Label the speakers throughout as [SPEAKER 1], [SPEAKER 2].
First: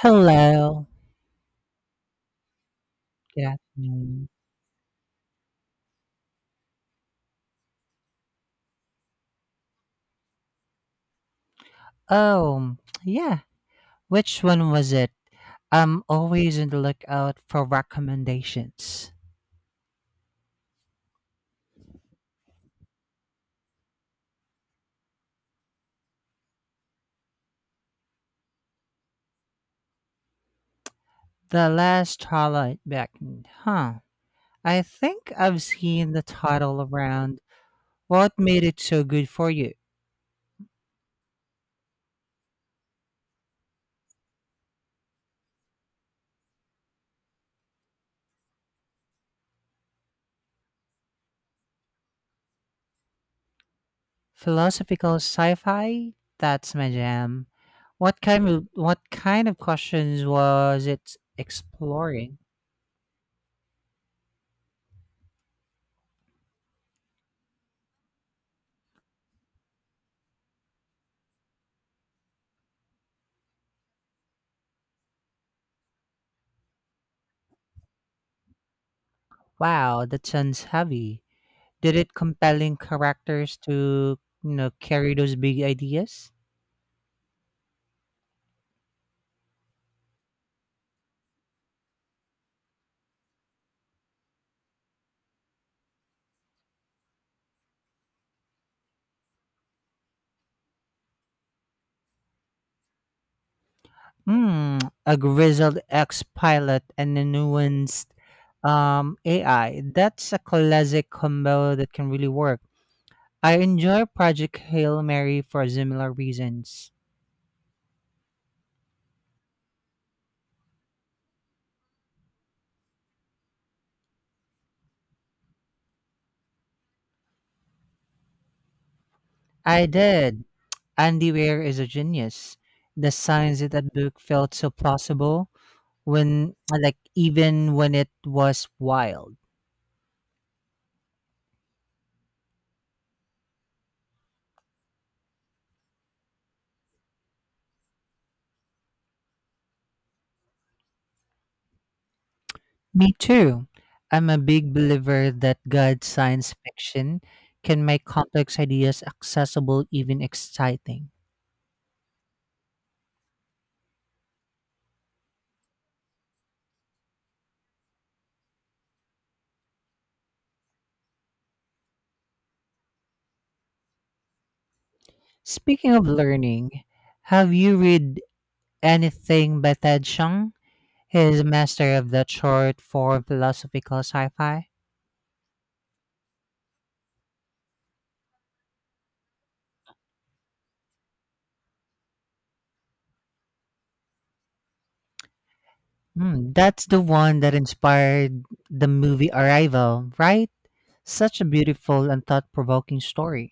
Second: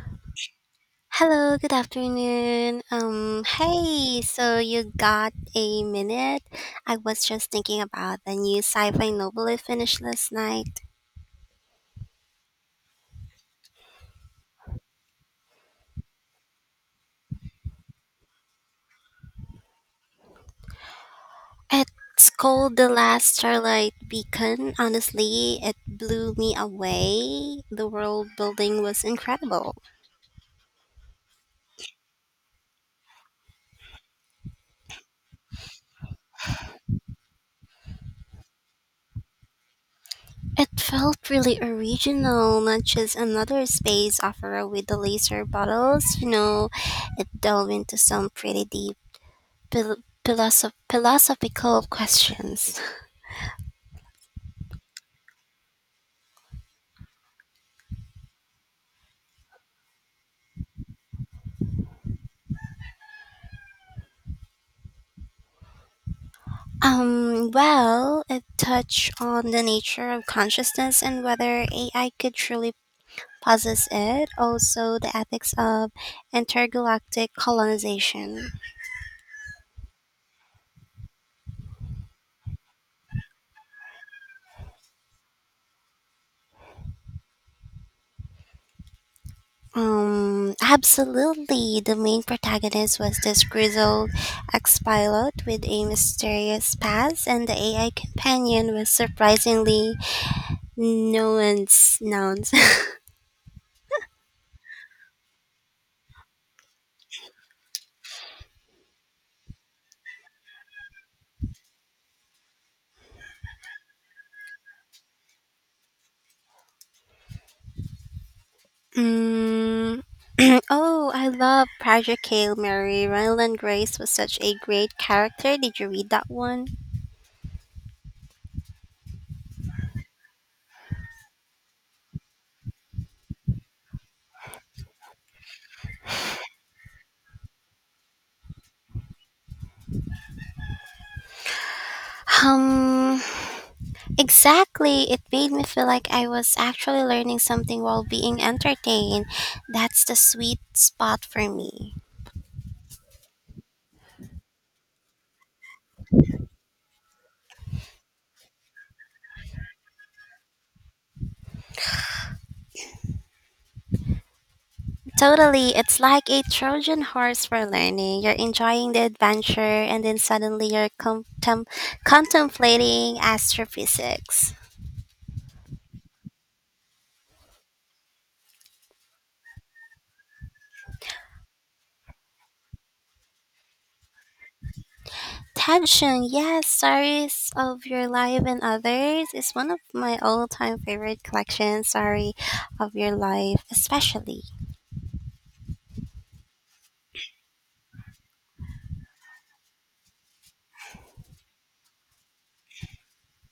[SPEAKER 1] Hello.
[SPEAKER 2] Hello, good afternoon.
[SPEAKER 1] Good
[SPEAKER 2] Hey,
[SPEAKER 1] afternoon.
[SPEAKER 2] so you got a minute? I was just thinking about the new sci-fi novel I finished last night.
[SPEAKER 1] Oh, yeah. Which one was it? I'm always on the lookout for recommendations.
[SPEAKER 2] It's called The Last Starlight Beacon. Honestly, it blew me away. The world building was incredible.
[SPEAKER 1] The Last Twilight Beckoned, huh? I think I've seen the title around. What made it so good for you?
[SPEAKER 2] It felt really original, not just another space opera with the laser bottles. You know, it delved into some pretty deep philosophical questions.
[SPEAKER 1] Philosophical sci-fi? That's my jam. What kind of questions was it exploring?
[SPEAKER 2] Well, it touched on the nature of consciousness and whether AI could truly possess it, also the ethics of intergalactic colonization.
[SPEAKER 1] Wow, that sounds heavy. Did it compelling characters to carry those big ideas?
[SPEAKER 2] Absolutely. The main protagonist was this grizzled ex pilot with a mysterious past, and the AI companion was surprisingly nuanced nouns.
[SPEAKER 1] Hmm, a grizzled ex-pilot and a nuanced AI. That's a classic combo that can really work. I enjoy Project Hail Mary for similar reasons.
[SPEAKER 2] Mm. Oh, I love Project Hail Mary. Ryland Grace was such a great character. Did you read that one?
[SPEAKER 1] I did. Andy Weir is a genius. The science in that book felt so plausible when, like, even when it was wild.
[SPEAKER 2] Um, exactly. It made me feel like I was actually learning something while being entertained. That's the sweet spot for me.
[SPEAKER 1] Me too. I'm a big believer that good science fiction can make complex ideas accessible, even exciting.
[SPEAKER 2] Totally. It's like a Trojan horse for learning. You're enjoying the adventure, and then suddenly you're contemplating astrophysics.
[SPEAKER 1] Speaking of learning, have you read anything by Ted Chiang? He is a master of the short form philosophical sci fi.
[SPEAKER 2] Tension, yes, stories of your life and others is one of my all-time favorite collections. Story of your life, especially
[SPEAKER 1] Hmm, that's the one that inspired the movie Arrival, right? Such a beautiful and thought provoking story.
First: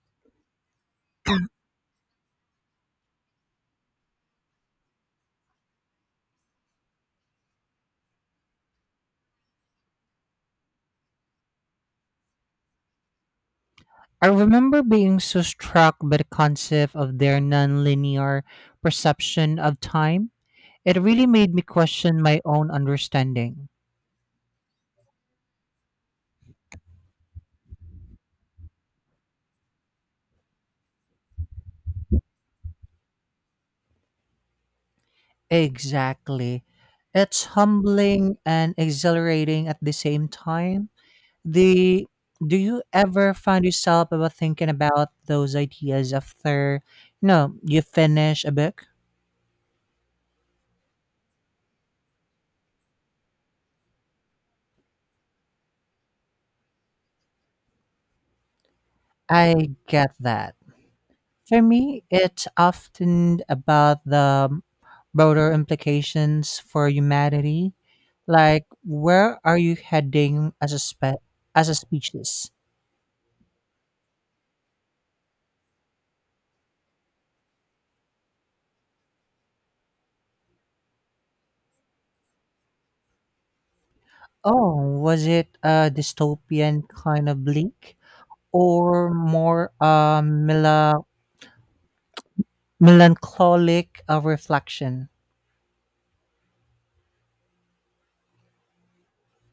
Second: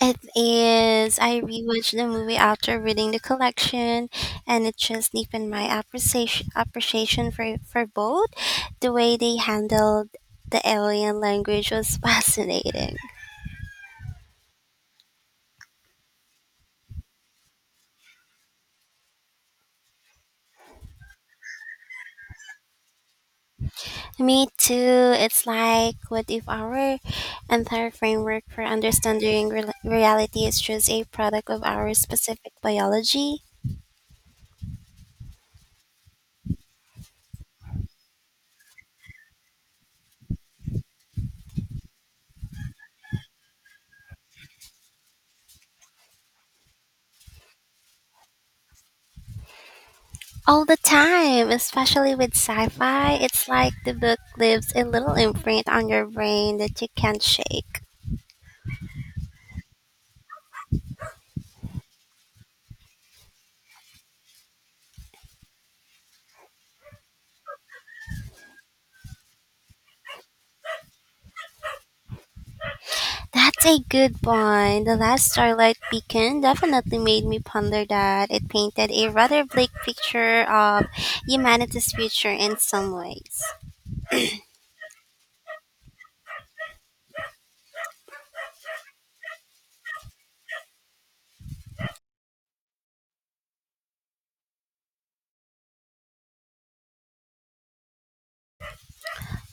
[SPEAKER 2] it is. I rewatched the movie after reading the collection, and it just deepened my appreciation for both. The way they handled the alien language was fascinating.
[SPEAKER 1] I remember being so struck by the concept of their nonlinear perception of time. It really made me question my own understanding.
[SPEAKER 2] Me too. It's like, what if our entire framework for understanding rel reality is just a product of our specific biology?
[SPEAKER 1] Exactly. It's humbling and exhilarating at the same time. The do you ever find yourself about thinking about those ideas after you finish a book?
[SPEAKER 2] All the time, especially with sci fi, it's like the book leaves a little imprint on your brain that you can't shake.
[SPEAKER 1] I get that. For me, it's often about the broader implications for humanity. Like, where are you heading as a as a species?
[SPEAKER 2] That's a good point. The last Starlight Beacon definitely made me ponder that. It painted a rather bleak picture of humanity's future in some ways.
[SPEAKER 1] Oh, was it a dystopian kind of bleak, or more a melancholic reflection?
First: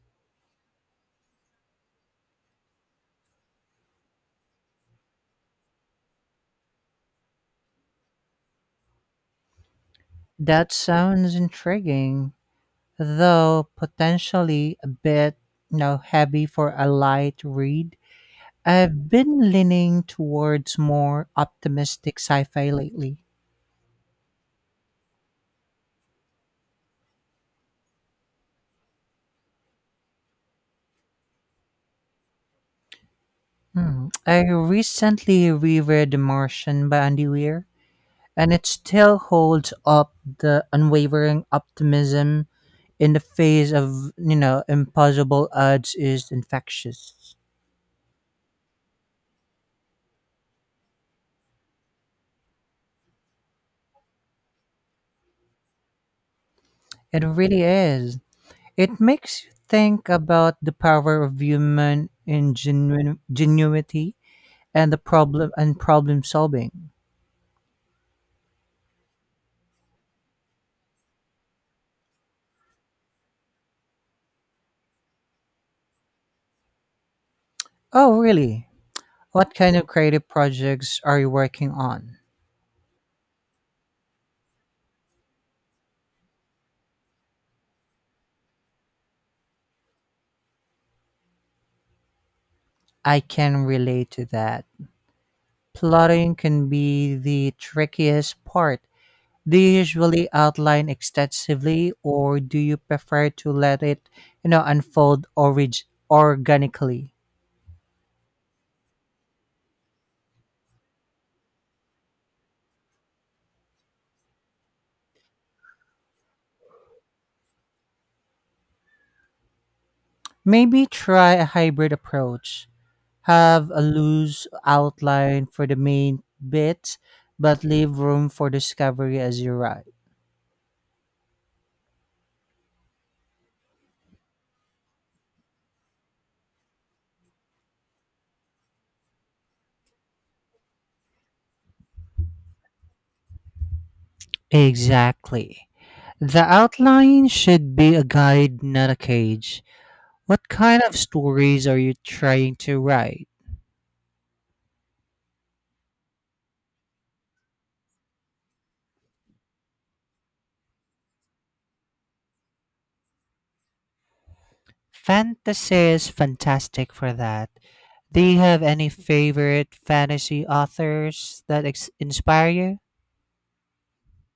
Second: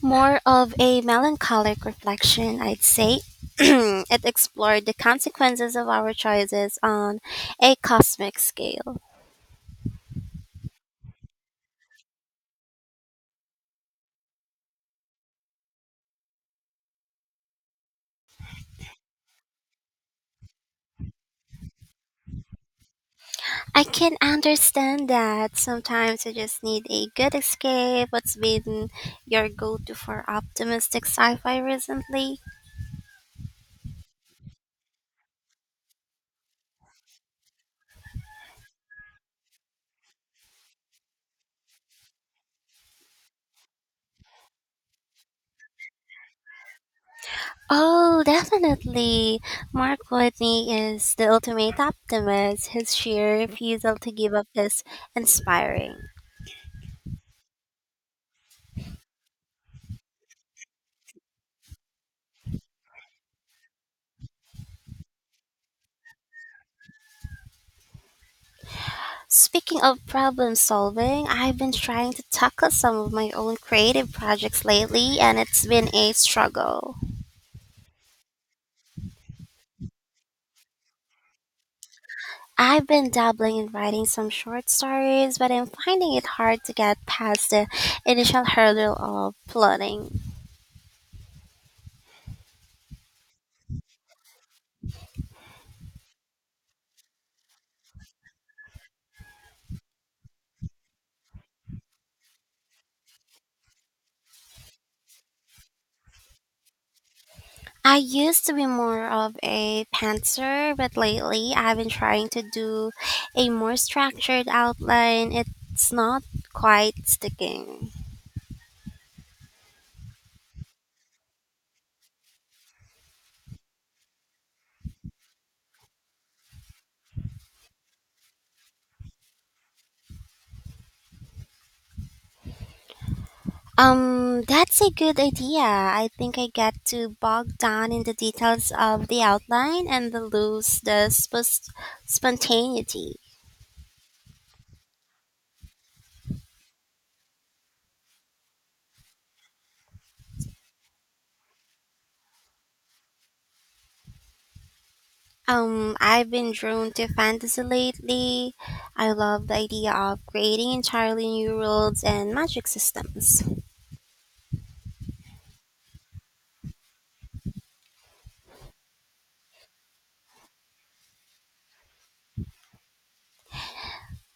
[SPEAKER 2] More of a melancholic reflection, I'd say. It explored the consequences of our choices on a cosmic scale.
[SPEAKER 1] That sounds intriguing, though potentially a bit, heavy for a light read. I've been leaning towards more optimistic sci-fi lately.
[SPEAKER 2] I can understand that sometimes you just need a good escape. What's been your go to for optimistic sci fi recently?
[SPEAKER 1] Hmm. I recently reread The Martian by Andy Weir, and it still holds up the unwavering optimism in the face of, impossible odds is infectious.
[SPEAKER 2] Oh, definitely. Mark Whitney is the ultimate optimist. His sheer refusal to give up is inspiring.
[SPEAKER 1] It really is. It makes you think about the power of human ingenuity and the problem and problem solving.
[SPEAKER 2] Speaking of problem solving, I've been trying to tackle some of my own creative projects lately, and it's been a struggle.
[SPEAKER 1] Oh, really? What kind of creative projects are you working on?
[SPEAKER 2] I've been dabbling in writing some short stories, but I'm finding it hard to get past the initial hurdle of plotting.
[SPEAKER 1] I can relate to that. Plotting can be the trickiest part. Do you usually outline extensively or do you prefer to let it, you know, unfold orig- organically?
[SPEAKER 2] I used to be more of a pantser, but lately I've been trying to do a more structured outline. It's not quite sticking.
[SPEAKER 1] Maybe try a hybrid approach. Have a loose outline for the main bits, but leave room for discovery as you write.
[SPEAKER 2] That's a good idea. I think I get too bogged down in the details of the outline and the lose the spontaneity.
[SPEAKER 1] Exactly. The outline should be a guide, not a cage. What kind of stories are you trying to write?
[SPEAKER 2] I've been drawn to fantasy lately. I love the idea of creating entirely new worlds and magic systems.
[SPEAKER 1] Fantasy is fantastic for that. Do you have any favorite fantasy authors that inspire you?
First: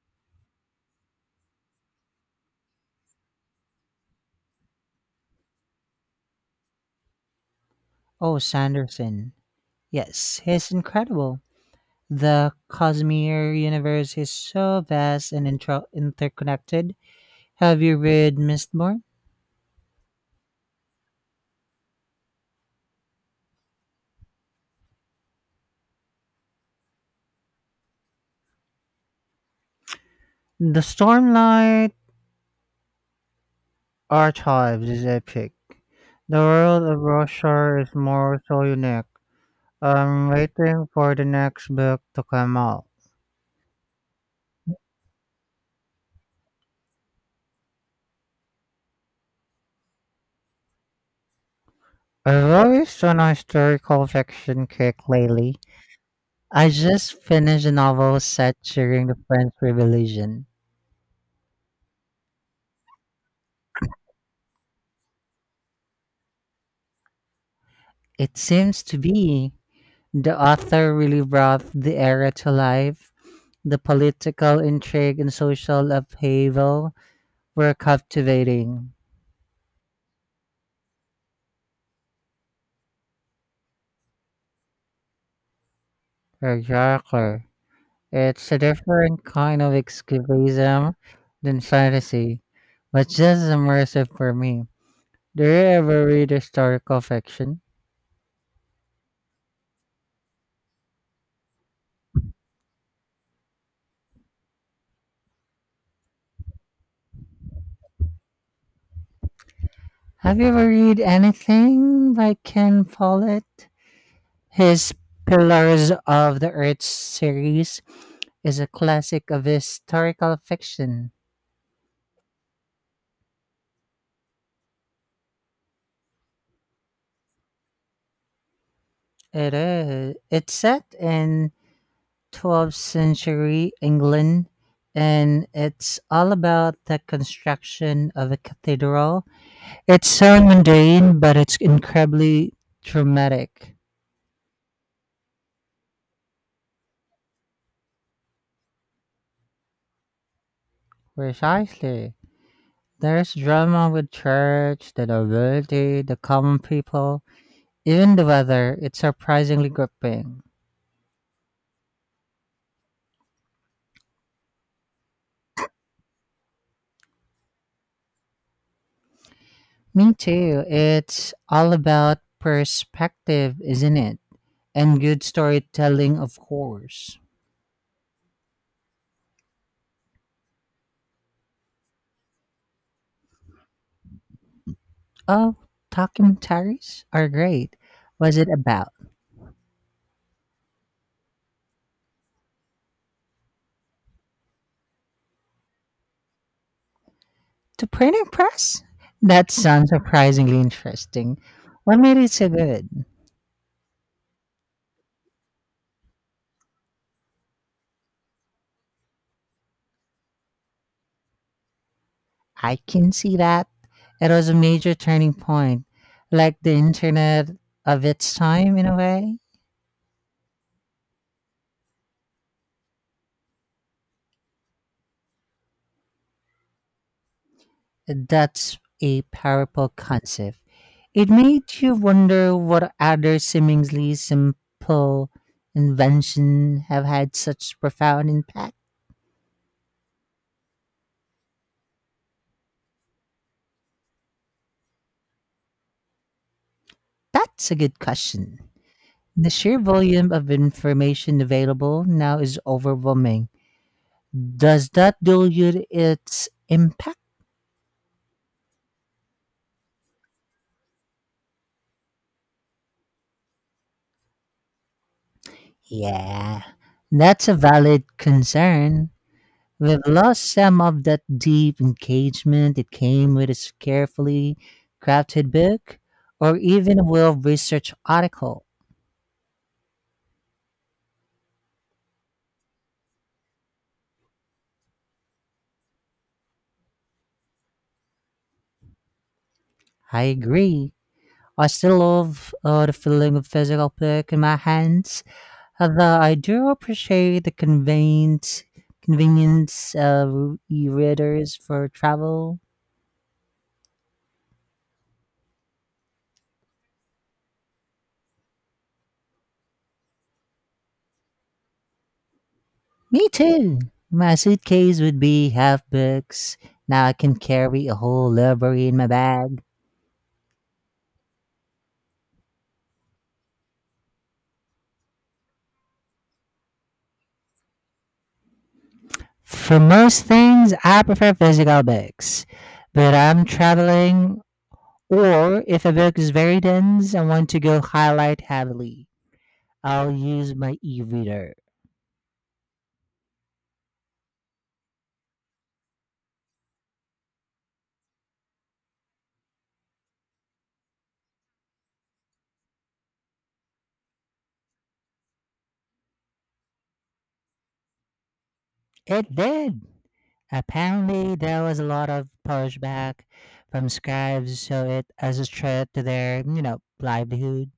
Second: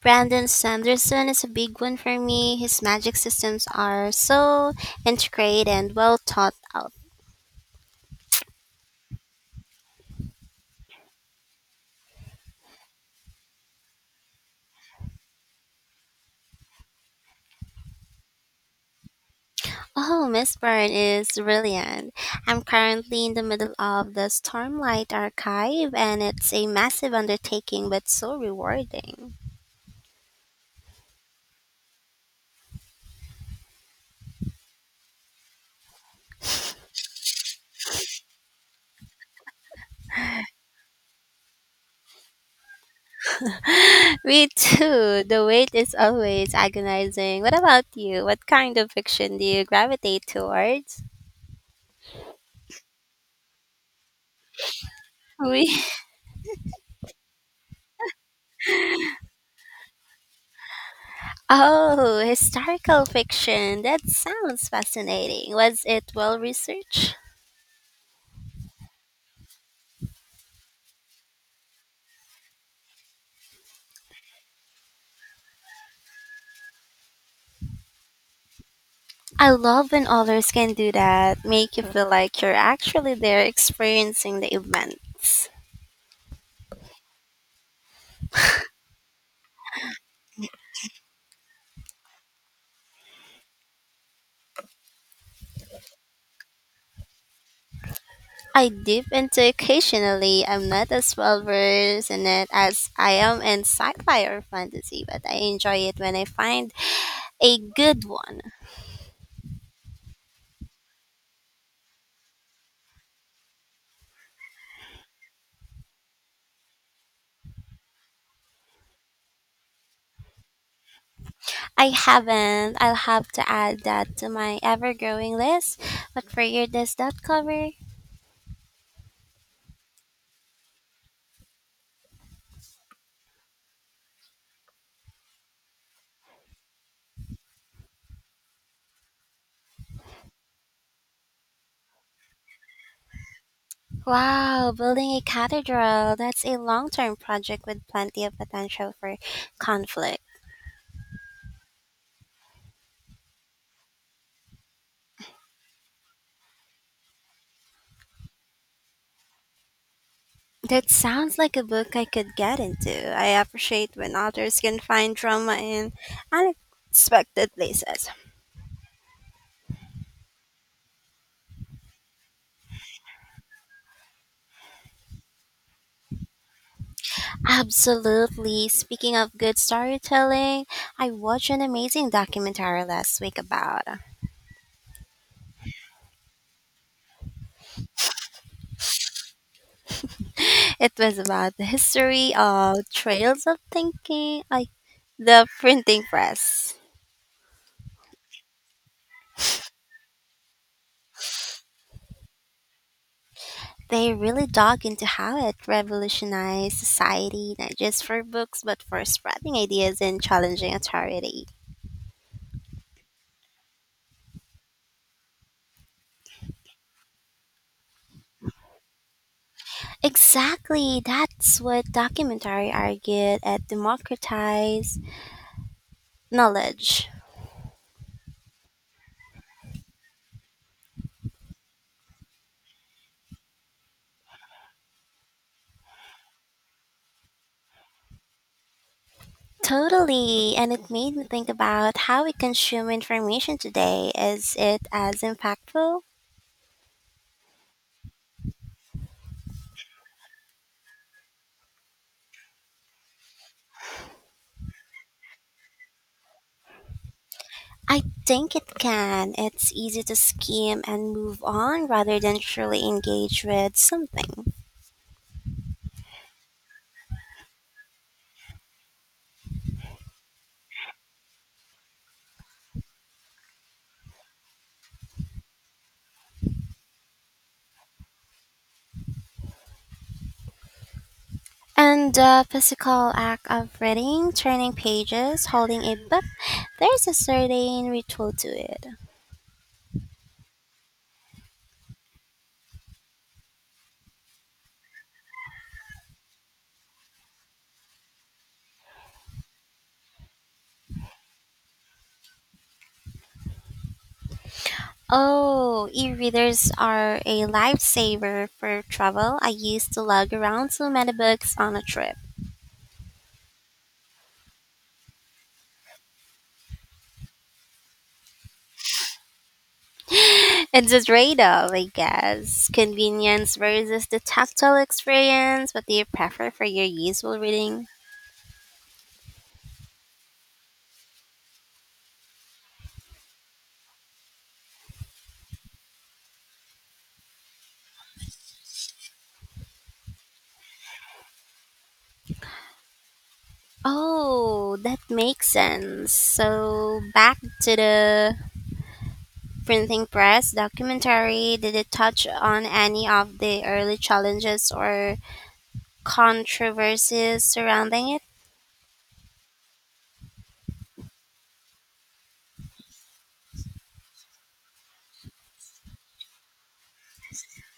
[SPEAKER 2] Brandon Sanderson is a big one for me. His magic systems are so intricate and well thought out.
[SPEAKER 1] Oh, Sanderson. Yes, he's incredible. The Cosmere universe is so vast and interconnected. Have you read Mistborn?
[SPEAKER 2] Oh, Miss Byrne is brilliant. I'm currently in the middle of the Stormlight Archive, and it's a massive undertaking but so rewarding.
[SPEAKER 1] The Stormlight Archives is epic. The world of Roshar is more so unique. I'm waiting for the next book to come out.
[SPEAKER 2] Me too. The wait is always agonizing. What about you? What kind of fiction do you gravitate towards?
[SPEAKER 1] I've always on a historical fiction kick lately.
[SPEAKER 2] We
[SPEAKER 1] I just finished a novel set during the French Revolution.
[SPEAKER 2] Oh, historical fiction. That sounds fascinating. Was it well researched?
[SPEAKER 1] It seems to be. The author really brought the era to life. The political intrigue and social upheaval were captivating.
[SPEAKER 2] I love when authors can do that, make you feel like you're actually there experiencing the events.
[SPEAKER 1] Exactly. It's a different kind of escapism than fantasy, but just as immersive for me. Do you ever read historical fiction?
[SPEAKER 2] I dip into occasionally. I'm not as well versed in it as I am in sci-fi or fantasy, but I enjoy it when I find a good one.
[SPEAKER 1] Have you ever read anything by Ken Follett? His Pillars of the Earth series is a classic of historical fiction.
[SPEAKER 2] I haven't. I'll have to add that to my ever-growing list. What figure does that cover?
[SPEAKER 1] It is. It's set in 12th century England and it's all about the construction of a cathedral. It's so mundane, but it's incredibly dramatic.
[SPEAKER 2] Wow, building a cathedral. That's a long-term project with plenty of potential for conflict.
[SPEAKER 1] Precisely. There's drama with church, the nobility, the common people, even the weather. It's surprisingly gripping.
[SPEAKER 2] That sounds like a book I could get into. I appreciate when authors can find drama in unexpected places.
[SPEAKER 1] Me too. It's all about perspective, isn't it? And good storytelling, of course.
[SPEAKER 2] Absolutely. Speaking of good storytelling, I watched an amazing documentary last week about
[SPEAKER 1] Oh, documentaries are great. Was it about
[SPEAKER 2] it was about the history of trails of thinking, like the printing press.
[SPEAKER 1] the printing press? That sounds surprisingly interesting. What made it so good?
[SPEAKER 2] They really dug into how it revolutionized society, not just for books, but for spreading ideas and challenging authority.
[SPEAKER 1] I can see that. It was a major turning point, like the internet of its time in a way.
[SPEAKER 2] Exactly, that's what documentary argued at democratized knowledge.
[SPEAKER 1] That's a powerful concept. It made you wonder what other seemingly simple inventions have had such profound impact.
[SPEAKER 2] Totally, and it made me think about how we consume information today. Is it as impactful?
[SPEAKER 1] That's a good question. The sheer volume of information available now is overwhelming. Does that dilute its impact?
[SPEAKER 2] I think it can. It's easy to skim and move on rather than truly engage with something.
[SPEAKER 1] Yeah, that's a valid concern. We've lost some of that deep engagement that came with a carefully crafted book or even a well researched article.
[SPEAKER 2] And the physical act of reading, turning pages, holding a book, there's a certain ritual to it.
[SPEAKER 1] I agree. I still love the feeling of physical book in my hands. Although I do appreciate the convenience of e-readers for travel.
[SPEAKER 2] Oh, e-readers are a lifesaver for travel. I used to lug around so many books on a trip.
[SPEAKER 1] Me too. My suitcase would be half books. Now I can carry a whole library in my bag.
[SPEAKER 2] It's a trade-off, I guess. Convenience versus the tactile experience. What do you prefer for your useful reading?
[SPEAKER 1] For most things, I prefer physical books. But I'm traveling, or if a book is very dense, and want to go highlight heavily. I'll use my e-reader.
[SPEAKER 2] Oh, that makes sense. So back to the printing press documentary. Did it touch on any of the early challenges or controversies surrounding it?
[SPEAKER 1] It did. Apparently, there was a lot of pushback from scribes, so it as a threat to their, livelihood.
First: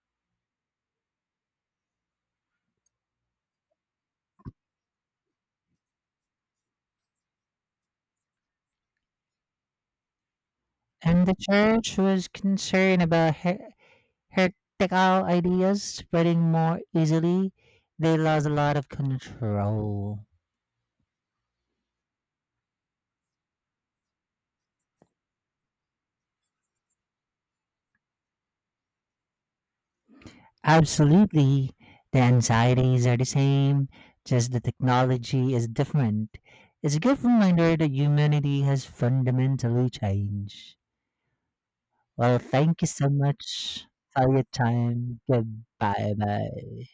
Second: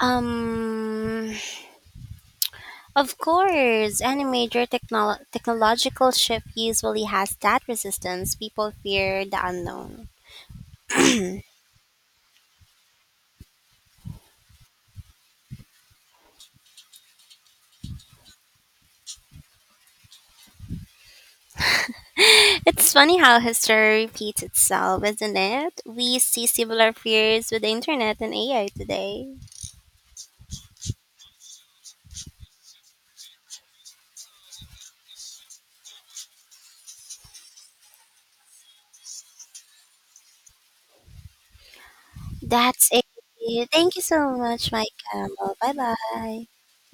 [SPEAKER 2] Um, of course, any major technological shift usually has that resistance. People fear the unknown.
[SPEAKER 1] And the church was concerned about heretical ideas spreading more easily. They lost a lot of control.
[SPEAKER 2] It's funny how history repeats itself, isn't it? We see similar fears with the internet and AI today.
[SPEAKER 1] Absolutely, the anxieties are the same, just the technology is different. It's a good reminder that humanity has fundamentally changed. Well, thank you
[SPEAKER 2] That's it.
[SPEAKER 1] so much
[SPEAKER 2] Thank you
[SPEAKER 1] for
[SPEAKER 2] so
[SPEAKER 1] your
[SPEAKER 2] much, Mike
[SPEAKER 1] time.
[SPEAKER 2] Campbell. Bye
[SPEAKER 1] Goodbye.
[SPEAKER 2] bye.
[SPEAKER 1] Bye.